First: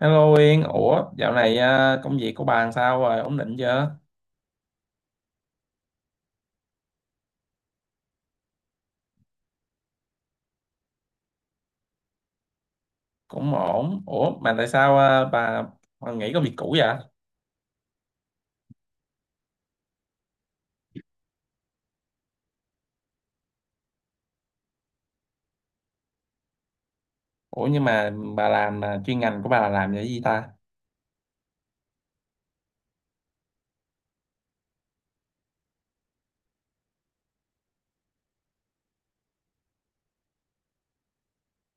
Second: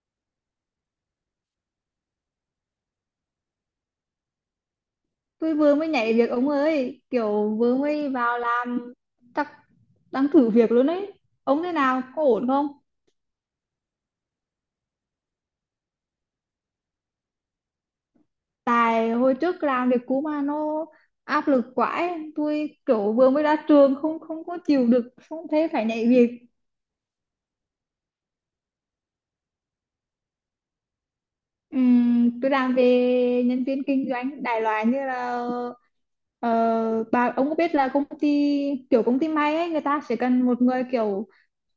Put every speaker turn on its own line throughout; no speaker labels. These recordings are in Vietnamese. Hello Yên, dạo này công việc của bà làm sao rồi, ổn định chưa?
Tôi vừa mới nhảy việc ông ơi, kiểu vừa mới vào làm, chắc đang thử việc luôn ấy. Ông thế nào, có ổn không?
Cũng ổn. Mà tại sao bà nghỉ công việc cũ vậy?
Tại hồi trước làm việc cũ mà nó áp lực quá ấy. Tôi kiểu vừa mới ra trường không không có chịu được, không thế phải nhảy việc.
Nhưng mà bà làm chuyên ngành của bà là làm về cái gì ta?
Tôi làm về nhân viên kinh doanh, đại loại như là bà ông có biết là công ty kiểu công ty may ấy, người ta sẽ cần một người kiểu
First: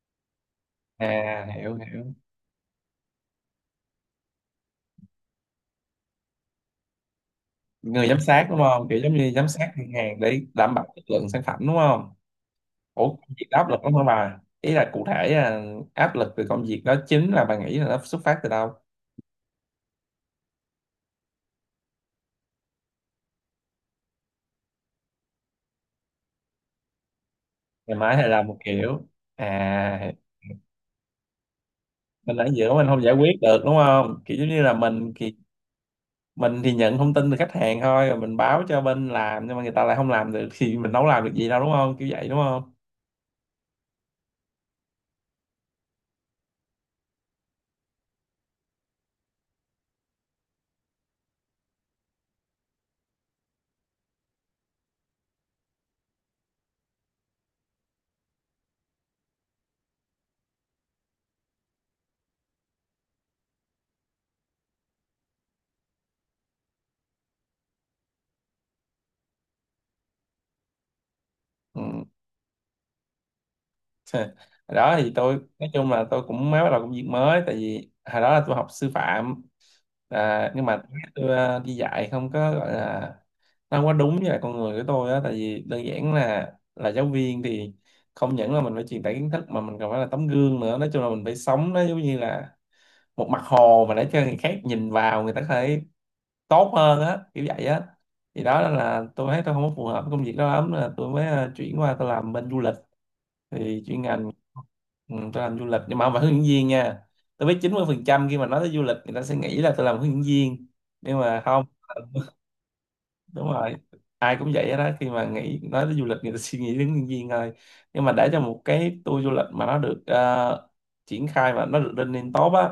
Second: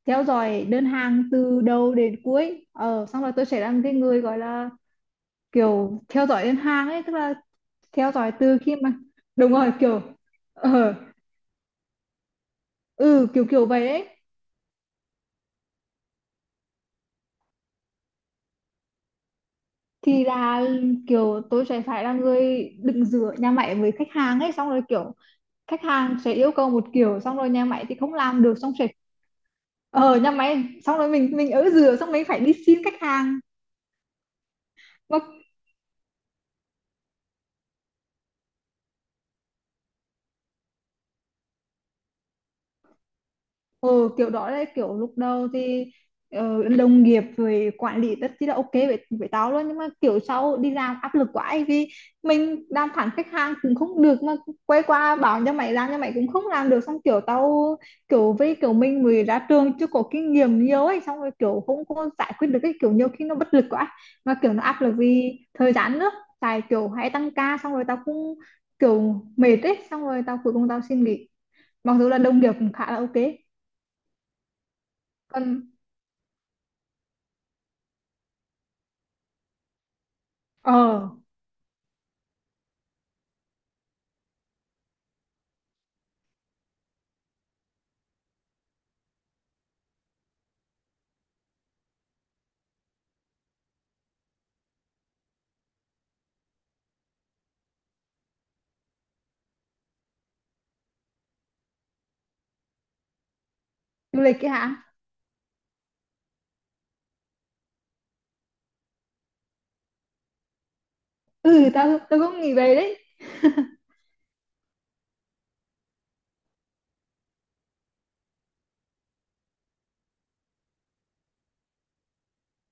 theo dõi đơn hàng
À,
từ
hiểu
đầu
hiểu,
đến cuối, xong rồi tôi sẽ làm cái người gọi là kiểu theo dõi đơn hàng ấy, tức là
người
theo
giám
dõi
sát
từ
đúng
khi
không?
mà
Kiểu giống như giám
đúng
sát
rồi
ngân
kiểu
hàng để đảm bảo
ờ
chất lượng sản phẩm đúng không?
ừ
Công
kiểu
việc đó
kiểu
áp lực
vậy
lắm hả
ấy.
bà? Ý là cụ thể áp lực từ công việc đó chính là bà nghĩ là nó xuất phát từ đâu?
Thì là kiểu tôi sẽ phải là người đứng giữa nhà máy với khách hàng ấy, xong rồi kiểu khách hàng sẽ yêu cầu một kiểu, xong rồi nhà máy thì
Ngày
không
mai hay
làm
làm
được,
một
xong sẽ
kiểu, à,
ờ nhà máy xong rồi mình ở giữa, xong mình
mình
phải
ở
đi
giữa
xin
mình không
khách
giải quyết
hàng
được đúng không? Kiểu giống như là mình
mà.
thì mình thì nhận thông tin từ khách hàng thôi rồi mình báo cho bên làm, nhưng mà người ta lại không làm được thì mình đâu làm được gì đâu đúng không, kiểu vậy đúng không?
Ừ, kiểu đó là kiểu lúc đầu thì đồng nghiệp rồi quản lý rất chi là ok với tao luôn, nhưng mà kiểu sau đi làm áp lực quá ấy, vì mình đàm phán khách hàng cũng không được, mà quay qua bảo cho mày làm cho mày cũng không làm được, xong kiểu tao kiểu với kiểu mình mới ra trường chưa có kinh nghiệm nhiều ấy, xong rồi kiểu không có giải quyết được cái kiểu, nhiều khi nó bất lực quá, mà kiểu nó áp lực vì thời gian nữa, tại kiểu hay tăng ca, xong rồi tao cũng kiểu mệt ấy, xong rồi tao cuối cùng tao xin nghỉ,
Ừ.
mặc dù là đồng nghiệp cũng khá là ok
Đó thì tôi
còn.
nói chung là tôi cũng mới bắt đầu công việc mới, tại vì hồi đó là tôi học sư phạm. À, nhưng mà
Ờ,
tôi đi dạy không có gọi là, nó không có đúng với lại con người của tôi á, tại vì đơn giản là giáo viên thì không những là mình phải truyền tải kiến thức mà mình còn phải là tấm gương nữa. Nói chung là mình phải sống nó giống như là một mặt hồ mà để cho người khác nhìn vào người ta có thể tốt hơn á, kiểu vậy á. Thì đó là tôi thấy tôi không có phù hợp với công việc đó lắm, là tôi mới chuyển qua tôi làm bên du lịch. Thì chuyên
du
ngành
lịch ấy hả?
ừ, tôi làm du lịch nhưng mà không phải hướng dẫn viên nha. Tôi biết 90 phần trăm khi mà nói tới du lịch người ta sẽ nghĩ là tôi làm hướng dẫn viên, nhưng mà không.
Ừ, tao tao cũng nghĩ về đấy.
Đúng rồi, ai cũng vậy hết đó, khi mà nghĩ nói tới du lịch người ta suy nghĩ đến hướng dẫn viên thôi. Nhưng mà để cho một cái tour du lịch mà nó được triển khai mà nó được lên lên tốt á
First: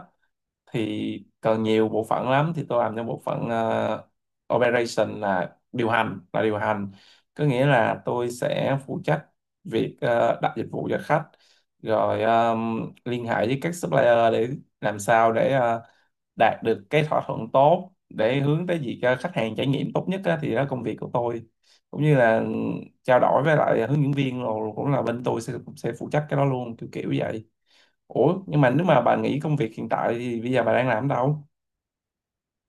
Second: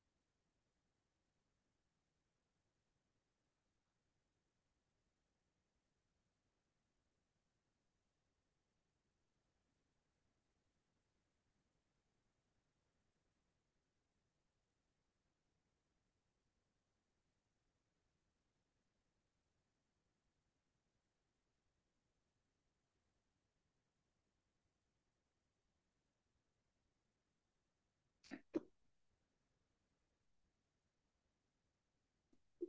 thì còn nhiều bộ phận lắm. Thì tôi làm cho bộ phận operation là điều hành, là điều hành. Có nghĩa là tôi sẽ phụ trách việc đặt dịch vụ cho khách, rồi liên hệ với các supplier để làm sao để đạt được cái thỏa thuận tốt, để hướng tới việc cho khách hàng trải nghiệm tốt nhất á, thì đó là công việc của tôi. Cũng như là trao đổi với lại hướng dẫn viên, rồi cũng là bên tôi sẽ cũng sẽ phụ trách cái đó luôn, kiểu kiểu vậy. Ủa nhưng mà nếu mà bà nghỉ công việc hiện tại thì bây giờ bà đang làm ở đâu?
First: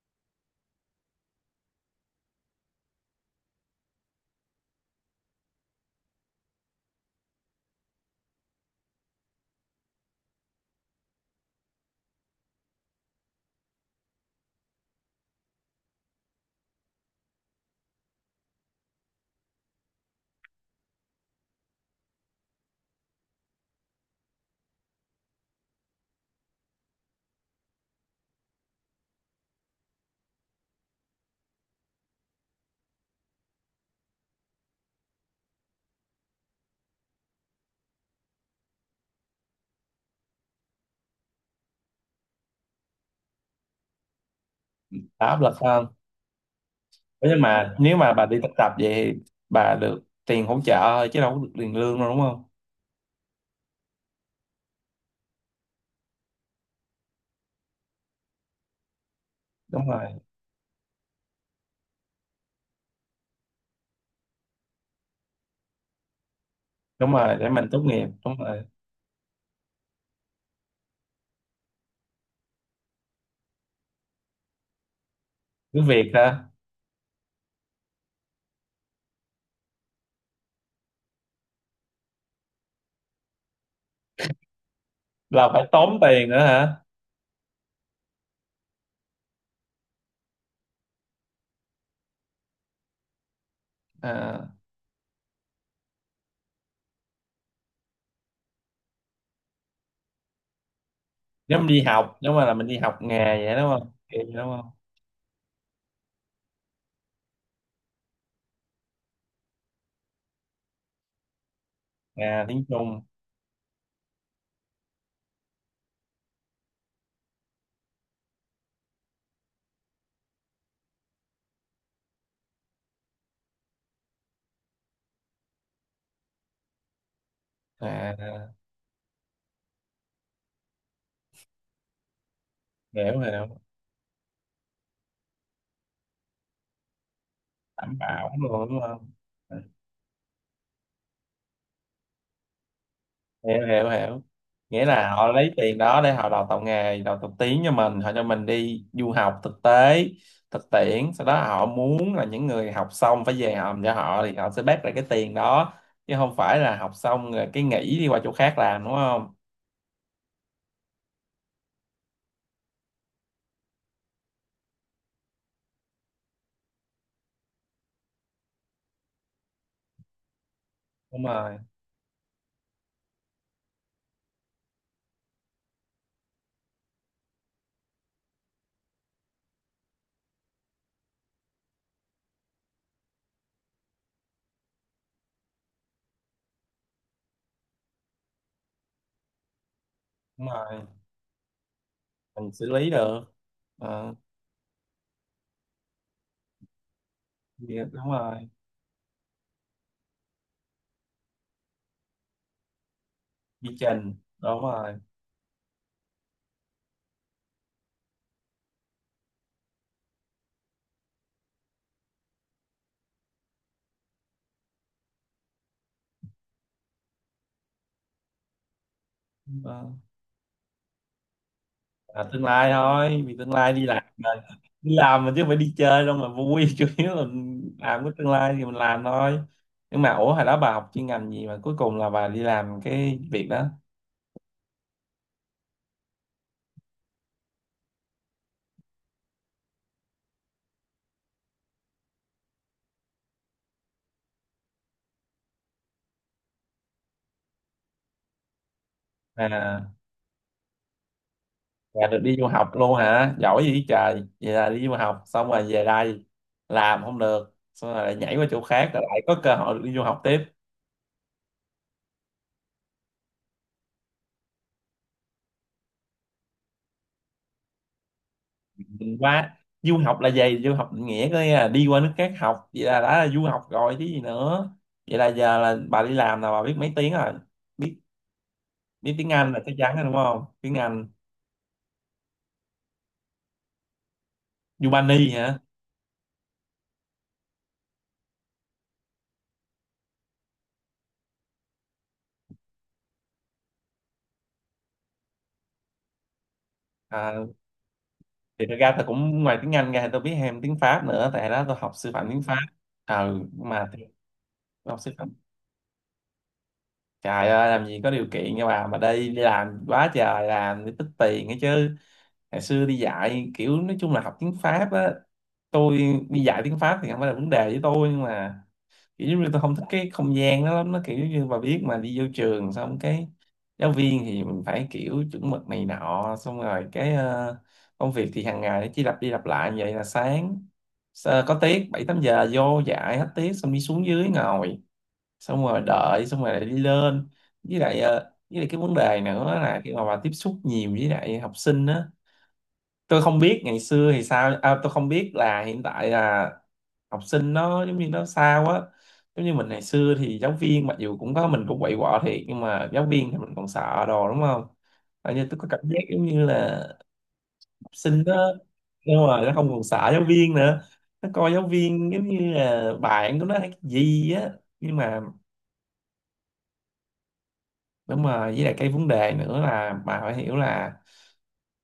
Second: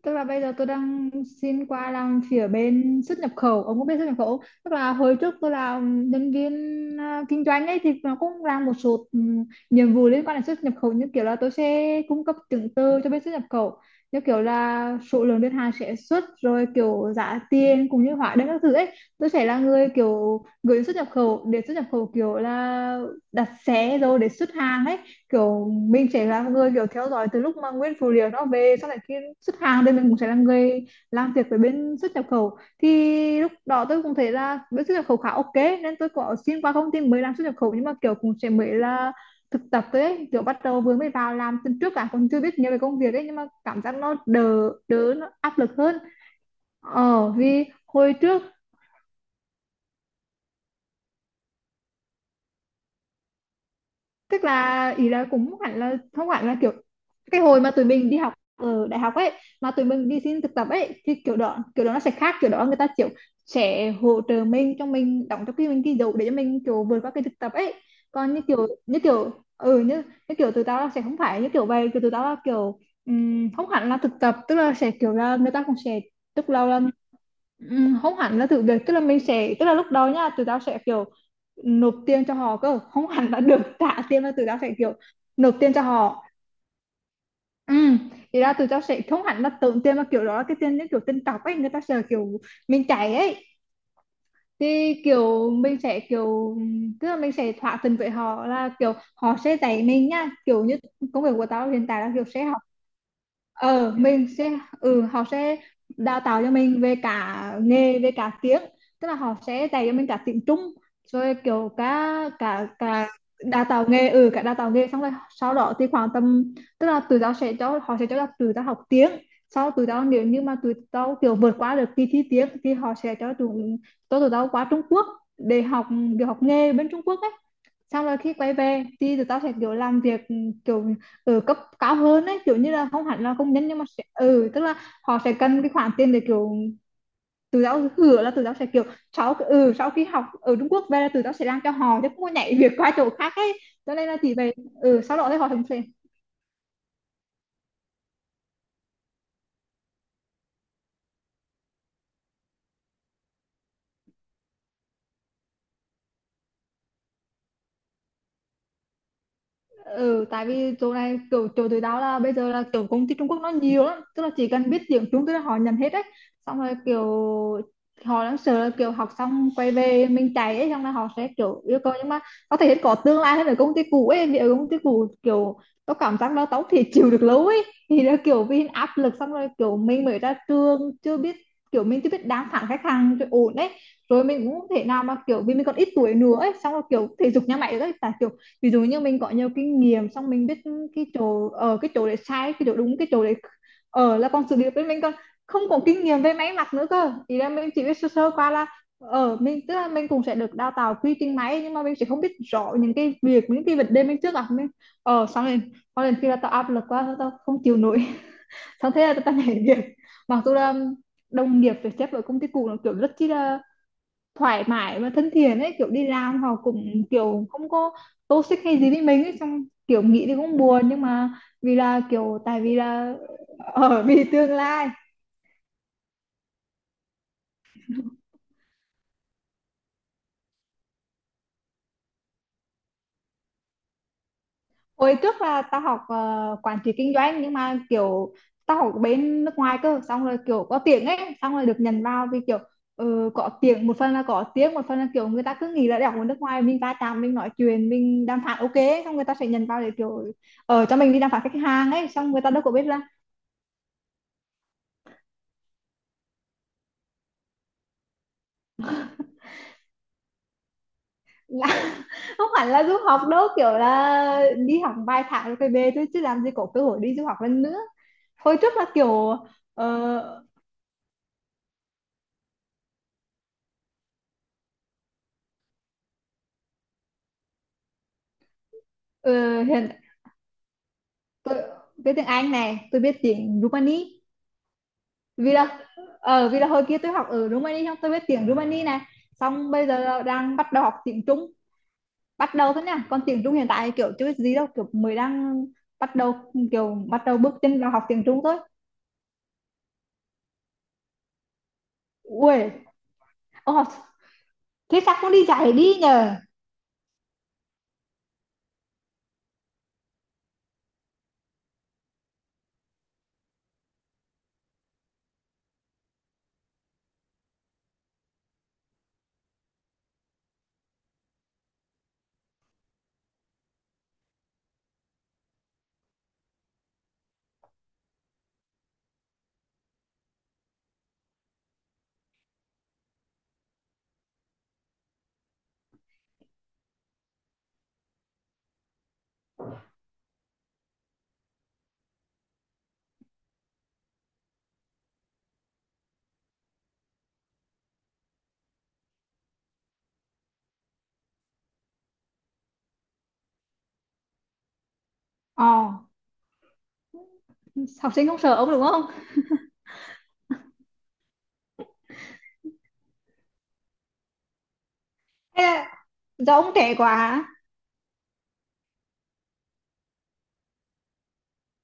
Tức là bây giờ tôi đang xin qua làm phía bên xuất nhập khẩu. Ông có biết xuất nhập khẩu không? Tức là hồi trước tôi là nhân viên kinh doanh ấy, thì nó cũng làm một số nhiệm vụ liên quan đến xuất nhập khẩu, như kiểu là tôi sẽ cung cấp chứng từ cho bên xuất nhập khẩu, như kiểu là số lượng đơn hàng sẽ xuất rồi kiểu giá tiền cũng như hóa đơn các thứ ấy. Tôi sẽ là người kiểu gửi xuất nhập khẩu, để xuất nhập khẩu kiểu là đặt xe rồi để xuất hàng ấy. Kiểu mình sẽ là người kiểu theo dõi từ lúc mà nguyên phụ liệu nó về, sau này khi xuất hàng thì mình cũng sẽ là người làm việc với bên xuất nhập khẩu. Thì lúc đó tôi cũng thấy là bên xuất nhập khẩu khá ok, nên tôi có xin qua công ty mới làm xuất nhập khẩu, nhưng mà kiểu cũng sẽ mới là thực tập thôi ấy. Kiểu bắt đầu vừa mới vào làm tuần trước, cả còn chưa biết nhiều về công việc ấy, nhưng mà cảm giác nó đỡ đỡ,
Bà
nó
áp lực
áp lực
hơn.
hơn.
Ủa, nhưng
Vì
mà nếu mà
hồi
bà đi
trước
thực tập vậy thì bà được tiền hỗ trợ thôi chứ đâu có được tiền lương đâu đúng không?
tức là ý là cũng hẳn là không hẳn là kiểu, cái hồi mà tụi mình đi học ở đại học ấy, mà tụi
Đúng
mình
rồi,
đi xin thực tập ấy, thì kiểu đó nó sẽ khác, kiểu đó người ta kiểu sẽ hỗ trợ mình, cho mình đóng cho cái mình ghi dụ để cho mình kiểu vượt qua
đúng
cái thực
rồi, để
tập
mình
ấy.
tốt nghiệp,
Còn
đúng
như
rồi.
kiểu ừ như như kiểu tụi tao là sẽ không phải như kiểu vậy, kiểu tụi tao là kiểu không hẳn là thực tập, tức là sẽ kiểu là người ta cũng
Cứ
sẽ
việc ha,
tức là không hẳn là thử việc, tức là mình sẽ tức là lúc đó nha tụi tao sẽ kiểu nộp tiền cho họ cơ, không hẳn là được trả tiền mà tụi tao sẽ kiểu
là
nộp
phải
tiền cho
tốn
họ.
tiền nữa hả?
Ừ, thì ra tụi tao sẽ không hẳn là tốn tiền, mà kiểu đó là cái tiền, những kiểu tiền cọc ấy, người ta sẽ kiểu mình chạy ấy,
À,
thì kiểu mình sẽ kiểu tức là mình sẽ thỏa thuận với họ là kiểu họ sẽ dạy mình nha, kiểu như công việc của
nếu mình
tao
đi
hiện tại là
học,
kiểu
nếu mà
sẽ
là mình đi học nghề vậy đúng không?
ờ
Kiểu
mình
vậy đúng
sẽ
không?
họ sẽ đào tạo cho mình về cả nghề về cả tiếng, tức là họ sẽ dạy cho mình cả tiếng Trung, rồi kiểu cả
Nghề tiếng
cả
Trung,
cả đào tạo nghề, ừ cả đào tạo nghề. Xong rồi sau đó thì khoảng tầm, tức là tụi tao sẽ cho họ sẽ cho tụi tao học tiếng, sau tụi tao nếu như mà tụi tao kiểu vượt qua được kỳ thi tiếng thì họ sẽ cho tụi tao qua Trung Quốc để học, để học nghề bên Trung Quốc ấy. Xong rồi khi
à,
quay về thì tụi tao sẽ kiểu làm việc kiểu ở cấp cao hơn ấy, kiểu như là không
hiểu
hẳn là
hiểu,
công nhân, nhưng mà sẽ ừ tức là họ sẽ cần cái khoản tiền để kiểu tụi tao
đảm
hứa
bảo
là tụi tao sẽ
luôn đúng
kiểu
không?
sau
À,
sau khi học ở Trung Quốc về là tụi tao sẽ làm cho họ, chứ không có nhảy việc qua chỗ khác ấy,
hiểu hiểu
cho nên là
hiểu,
chỉ về.
nghĩa
Ừ
là
sau đó
họ
thì họ
lấy
cũng
tiền
sẽ
đó để họ đào tạo nghề đào tạo tiếng cho mình, họ cho mình đi du học thực tế thực tiễn, sau đó họ muốn là những người học xong phải về hòm cho họ thì họ sẽ bác lại cái tiền đó, chứ không phải là học xong rồi cái nghỉ đi qua chỗ khác làm đúng không.
ừ, tại vì chỗ này kiểu chỗ tụi tao là bây giờ là kiểu công ty Trung Quốc nó nhiều lắm, tức là chỉ cần biết tiếng Trung tức là họ nhận hết đấy, xong rồi kiểu họ đang sợ là kiểu học xong quay về mình chạy ấy, xong rồi họ
Đúng
sẽ
rồi,
kiểu yêu cầu, nhưng mà có thể có tương lai hơn ở công ty cũ ấy, vì ở công ty cũ kiểu tao cảm giác là tao thì chịu được lâu ấy, thì là kiểu vì áp lực xong rồi kiểu mình mới ra trường chưa biết, kiểu mình chưa biết đáng phản khách hàng cho ổn đấy, rồi mình cũng không thể nào mà kiểu, vì mình còn ít tuổi nữa ấy, xong rồi kiểu thể dục nhà mày đấy, tại kiểu ví dụ như mình có nhiều kinh nghiệm xong mình
đúng
biết
rồi,
cái chỗ ở cái chỗ để
mình
sai cái
xử
chỗ
lý
đúng cái
được.
chỗ để
Ờ,
ở, là còn sự nghiệp với mình, còn không có kinh nghiệm về máy mặc nữa cơ, ý là mình chỉ
vậy-
biết
đúng
sơ sơ
rồi,
qua, là ở mình tức là mình cũng sẽ được đào tạo quy trình máy, nhưng mà mình sẽ không biết rõ những cái việc, những
quy
cái vấn đề
trình,
mình trước gặp
đúng
mình
rồi.
ở, xong rồi có lần khi là tao áp lực quá tao tao không chịu nổi xong thế là tao nhảy việc, mặc dù là đồng nghiệp phải xếp ở công ty cũ nó kiểu rất chi là thoải mái và thân thiện ấy, kiểu đi làm họ cũng kiểu không có toxic hay gì với mình ấy, xong
Ờ.
kiểu nghĩ thì cũng buồn, nhưng mà vì là
À,
kiểu
tương
tại
lai
vì là
thôi, vì tương lai đi làm
ở vì
mà,
tương lai.
đi làm mà chứ không phải đi chơi đâu mà vui. Chủ yếu là làm cái tương lai thì mình làm thôi. Nhưng mà ủa hồi đó bà học chuyên ngành gì mà cuối cùng là bà đi làm cái việc đó?
Hồi trước là tao học quản trị kinh doanh, nhưng mà kiểu tao học bên nước ngoài cơ, xong rồi kiểu có tiếng ấy, xong rồi được nhận vào vì kiểu có tiếng một phần là có tiếng một phần là kiểu người ta cứ nghĩ là đại học ở nước ngoài mình va chạm mình nói chuyện mình đàm phán ok ấy, xong người ta sẽ nhận vào
À
để kiểu ở cho mình đi đàm phán khách hàng
bà
ấy,
được
xong
đi
người
du
ta đâu
học
có biết
luôn hả, giỏi gì trời. Vậy là đi du học xong rồi về đây làm không được, xong rồi lại nhảy qua chỗ khác rồi lại có cơ hội được đi du học tiếp
là không hẳn là du học đâu, kiểu là đi học vài tháng rồi phải về thôi, chứ làm gì có cơ hội đi du học lần nữa. Hồi trước là kiểu
qua. Du học
ờ,
là gì, du học định nghĩa có nghĩa là đi qua nước khác học, vậy là đã là du học rồi chứ gì nữa. Vậy là giờ là bà đi làm là bà biết mấy tiếng rồi, biết, biết tiếng Anh là
ờ,
chắc
hiện
chắn rồi đúng không, tiếng Anh.
tôi biết tiếng Anh này, tôi biết tiếng Rumani,
Yubani
vì
hả?
là vì là hồi kia tôi học ở Rumani xong tôi biết tiếng Rumani này, xong bây giờ là đang bắt đầu học tiếng Trung, bắt đầu thôi nha, còn tiếng Trung hiện tại kiểu chưa biết gì đâu, kiểu mới đang bắt đầu, kiểu bắt đầu
À,
bước chân vào học tiếng Trung thôi.
thì thật ra tôi cũng ngoài tiếng Anh ra thì tôi biết thêm tiếng Pháp nữa, tại đó tôi học sư phạm tiếng Pháp.
Ui,
Ừ nhưng
ông
mà
học
thì tôi học
thế
sư
sao
phạm.
không đi dạy đi nhờ?
Trời ơi làm gì có điều kiện nha bà, mà đi đi làm quá trời làm để tích tiền ấy chứ. Ngày xưa đi dạy kiểu nói chung là học tiếng Pháp á, tôi đi dạy tiếng Pháp thì không phải là vấn đề với tôi, nhưng mà kiểu giống như tôi không thích cái không gian đó lắm. Nó kiểu như bà biết mà, đi vô trường xong cái giáo viên thì mình phải kiểu chuẩn mực này nọ, xong rồi cái công việc thì hàng ngày nó chỉ lặp đi lặp lại, như vậy là sáng có tiết bảy tám giờ vô dạy hết tiết xong đi xuống dưới ngồi, xong rồi đợi xong rồi lại đi lên. Với lại với lại cái vấn đề nữa là khi mà bà tiếp xúc nhiều với lại học sinh á, tôi không biết ngày xưa thì sao, tôi không biết là hiện tại là học sinh nó giống như nó sao á. Giống như mình ngày xưa thì giáo viên, mặc dù cũng có mình cũng quậy quọ thiệt, nhưng mà giáo viên thì mình còn sợ đồ đúng không. Ở như tôi có
ờ
cảm giác giống như là học
Học
sinh
sinh không
đó,
sợ ông đúng không,
nhưng mà nó không còn sợ giáo viên nữa, nó coi giáo viên giống như là bạn của nó hay cái gì á. Nhưng mà
hay là do ông trẻ quá?
đúng rồi, với lại cái vấn đề nữa là bà phải hiểu là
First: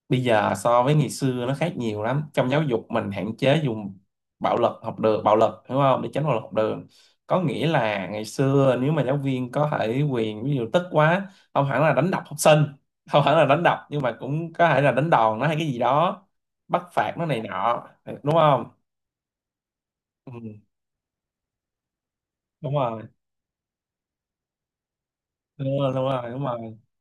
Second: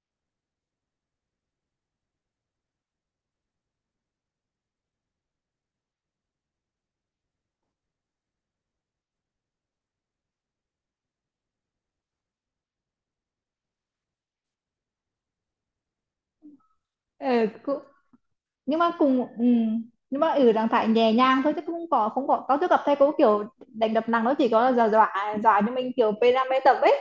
bây giờ so với ngày xưa nó khác nhiều lắm. Trong giáo dục mình hạn chế dùng bạo lực học đường, bạo lực hiểu không, để tránh bạo lực học đường. Có nghĩa là ngày xưa nếu mà giáo viên có thể quyền ví dụ tức quá, không hẳn là đánh đập học sinh, không hẳn là đánh đập nhưng mà cũng có thể là đánh đòn nó hay cái gì đó, bắt phạt nó này
Ừ,
nọ đúng không.
nhưng mà cùng nhưng mà
Ừ,
ở trạng thái nhẹ nhàng thôi, chứ không có không có có, tôi
đúng
gặp thầy
rồi
cô kiểu đánh đập nặng, nó chỉ có là dọa dọa cho
đúng
mình
rồi đúng
kiểu p
rồi đúng
năm
rồi.
pê tập ấy.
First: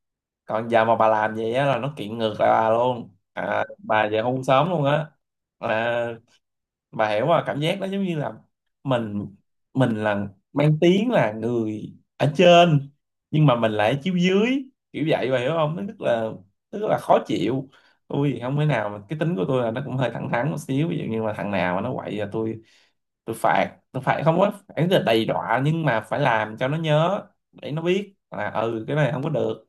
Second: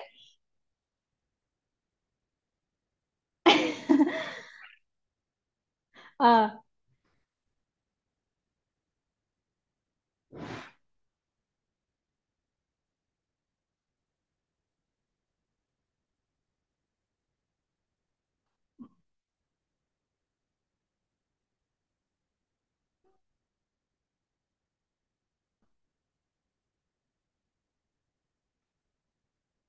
Còn giờ mà bà làm vậy á là nó kiện ngược lại bà luôn, à, bà về hôn sớm luôn á. À,
ờ
bà hiểu mà, cảm giác đó giống như là mình mình là mang tiếng là người ở trên nhưng mà mình lại ở chiếu dưới, kiểu vậy bà hiểu không, nó rất là, rất là khó chịu. Tôi thì không thể nào mà, cái tính của tôi là nó cũng hơi thẳng thắn một xíu, ví dụ như mà thằng nào mà nó quậy là tôi phạt. Tôi phạt không có phải là đầy đọa nhưng mà phải làm cho nó nhớ, để nó biết là ừ cái này không có được,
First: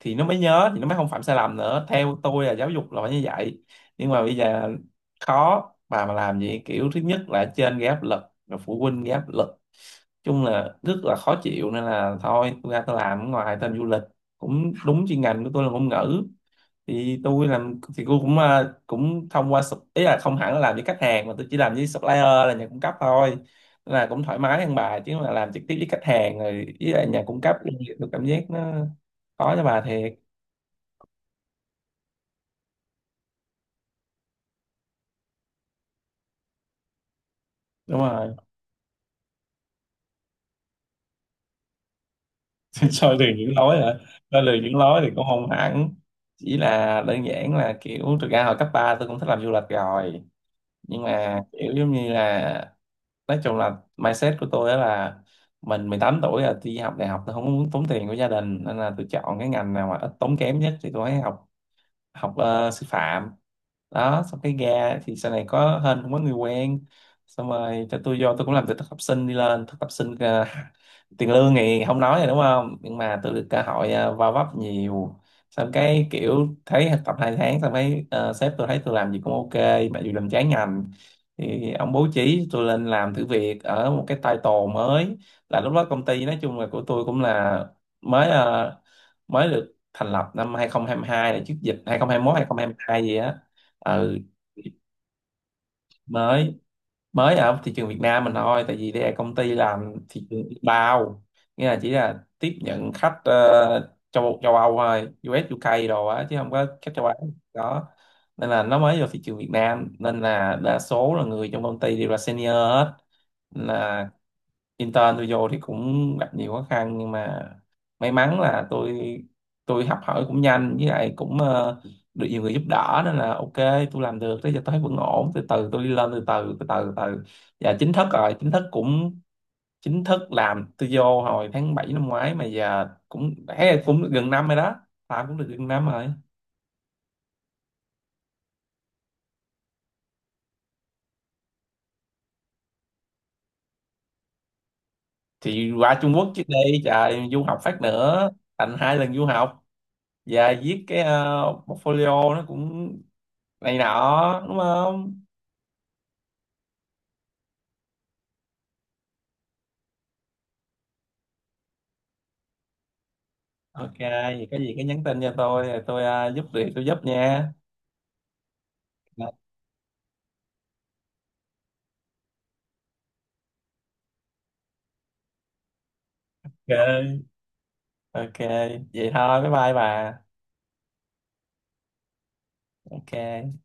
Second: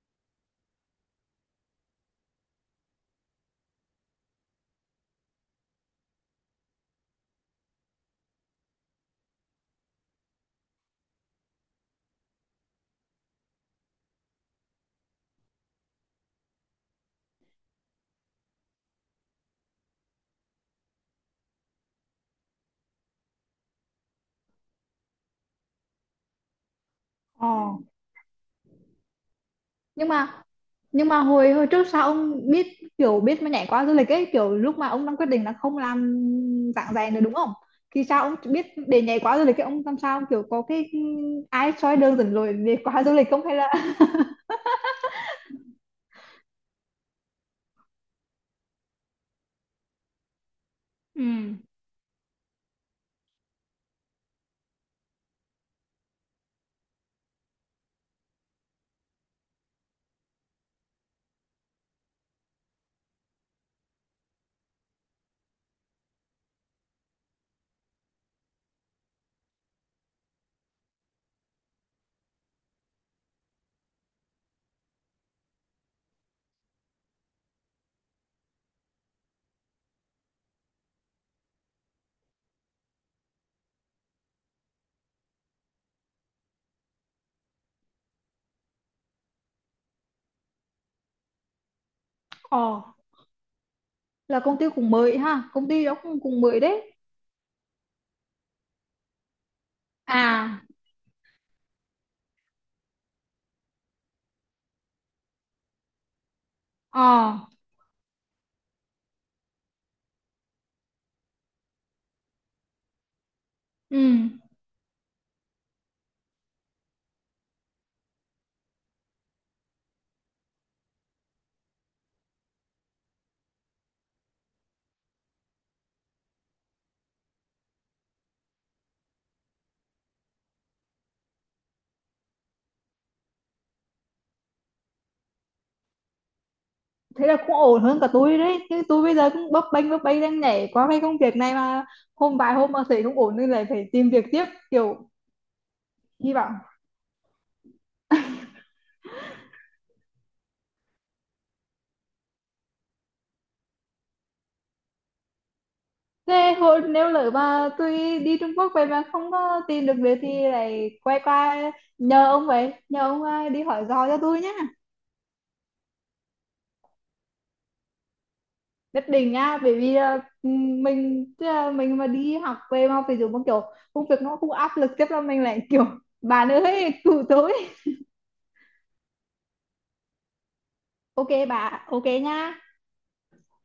thì nó mới nhớ thì nó mới không phạm sai lầm nữa. Theo tôi là giáo dục là phải như vậy, nhưng mà bây giờ khó. Bà mà làm gì kiểu, thứ nhất là trên gây áp lực, rồi phụ huynh gây áp lực, chung là rất là khó chịu, nên là thôi tôi ra tôi làm ở ngoài tên du lịch, cũng đúng chuyên ngành của tôi là ngôn ngữ. Thì tôi làm thì tôi cũng cũng thông qua sup- ý là không hẳn là làm với khách hàng, mà tôi chỉ làm với supplier là nhà cung cấp thôi. Nên là cũng thoải mái hơn, bà chứ mà làm trực tiếp với khách hàng rồi với lại nhà cung
ờ.
cấp thì tôi cảm giác nó khó cho bà
Nhưng
thiệt.
mà, nhưng mà hồi hồi trước sao ông biết kiểu biết mà nhảy qua du lịch ấy, kiểu lúc mà ông đang quyết định là không làm giảng dạy nữa đúng không,
Đúng
thì sao
rồi.
ông biết để nhảy qua du lịch ấy, ông làm sao kiểu có cái ai soi đường dẫn lối để qua du
Soi từ
lịch không,
những
hay
lối
là
hả? Soi từ những lối thì cũng không hẳn, chỉ là đơn giản là kiểu thực ra hồi cấp 3 tôi cũng thích làm du lịch rồi, nhưng mà
ừ?
kiểu giống như là nói chung là mindset của tôi đó là mình 18 tuổi là tôi đi học đại học, tôi không muốn tốn tiền của gia đình nên là tôi chọn cái ngành nào mà ít tốn kém nhất thì tôi mới học, học sư phạm đó. Xong cái ra thì sau này có hên cũng có người quen xong rồi cho tôi vô, tôi cũng làm từ thực tập sinh đi lên. Thực tập sinh tiền lương thì không nói rồi đúng không, nhưng mà tôi được cơ hội va vấp nhiều. Xong cái kiểu thấy thực tập hai tháng xong cái sếp tôi thấy tôi làm gì cũng ok, mặc dù làm trái ngành, thì ông bố trí tôi lên làm thử việc ở một cái title mới. Là lúc đó công ty nói chung là của tôi cũng là mới, mới được thành lập năm 2022, là trước dịch 2021
ờ
2022 gì á. Ừ,
là công ty cũng mới ha, công ty đó cũng cũng
mới,
mới đấy.
mới ở thị trường Việt Nam mình thôi, tại vì đây là công ty làm thị trường
À,
bao, nghĩa là chỉ là tiếp nhận khách ờ, châu châu Âu thôi, US UK đồ á, chứ không có khách
ờ,
châu Á đó. Nên là nó mới vào thị trường Việt Nam, nên là đa số là người trong công ty đều là senior hết.
ừ,
Là intern tôi vô thì cũng gặp nhiều khó khăn, nhưng mà may mắn là tôi học hỏi cũng nhanh, với lại cũng được nhiều người giúp đỡ nên là ok. Tôi làm được tới giờ tôi thấy vẫn ổn, từ từ tôi đi lên từ từ từ từ từ, và chính thức rồi, chính thức cũng, chính thức làm tôi vô hồi tháng 7 năm ngoái, mà giờ cũng thấy cũng được gần năm rồi đó, làm cũng được gần năm rồi.
thế là cũng ổn hơn cả tôi đấy chứ, tôi bây giờ cũng bấp bênh đang nhảy qua cái công việc này mà, hôm vài hôm mà thấy không ổn nên lại phải tìm việc tiếp, kiểu
Thì qua Trung Quốc
hy
trước
vọng.
đây trời, du học phát nữa thành hai lần du học, và viết cái portfolio nó cũng này nọ đúng không.
Thế hồi nếu lỡ mà tôi đi Trung Quốc về mà không có tìm được việc thì lại quay qua nhờ ông vậy, nhờ ông đi hỏi
Ok
dò cho tôi
vậy
nhé,
có gì cứ nhắn tin cho tôi rồi tôi giúp việc tôi giúp nha.
nhất định á, bởi vì mình tức là mình mà đi học về mà ví dụ một kiểu công việc nó cũng áp lực, chắc là mình lại kiểu bà
Ok,
ơi cứu tôi.
ok, vậy thôi bye bye bà.
Ok bà, ok nha.
Ok.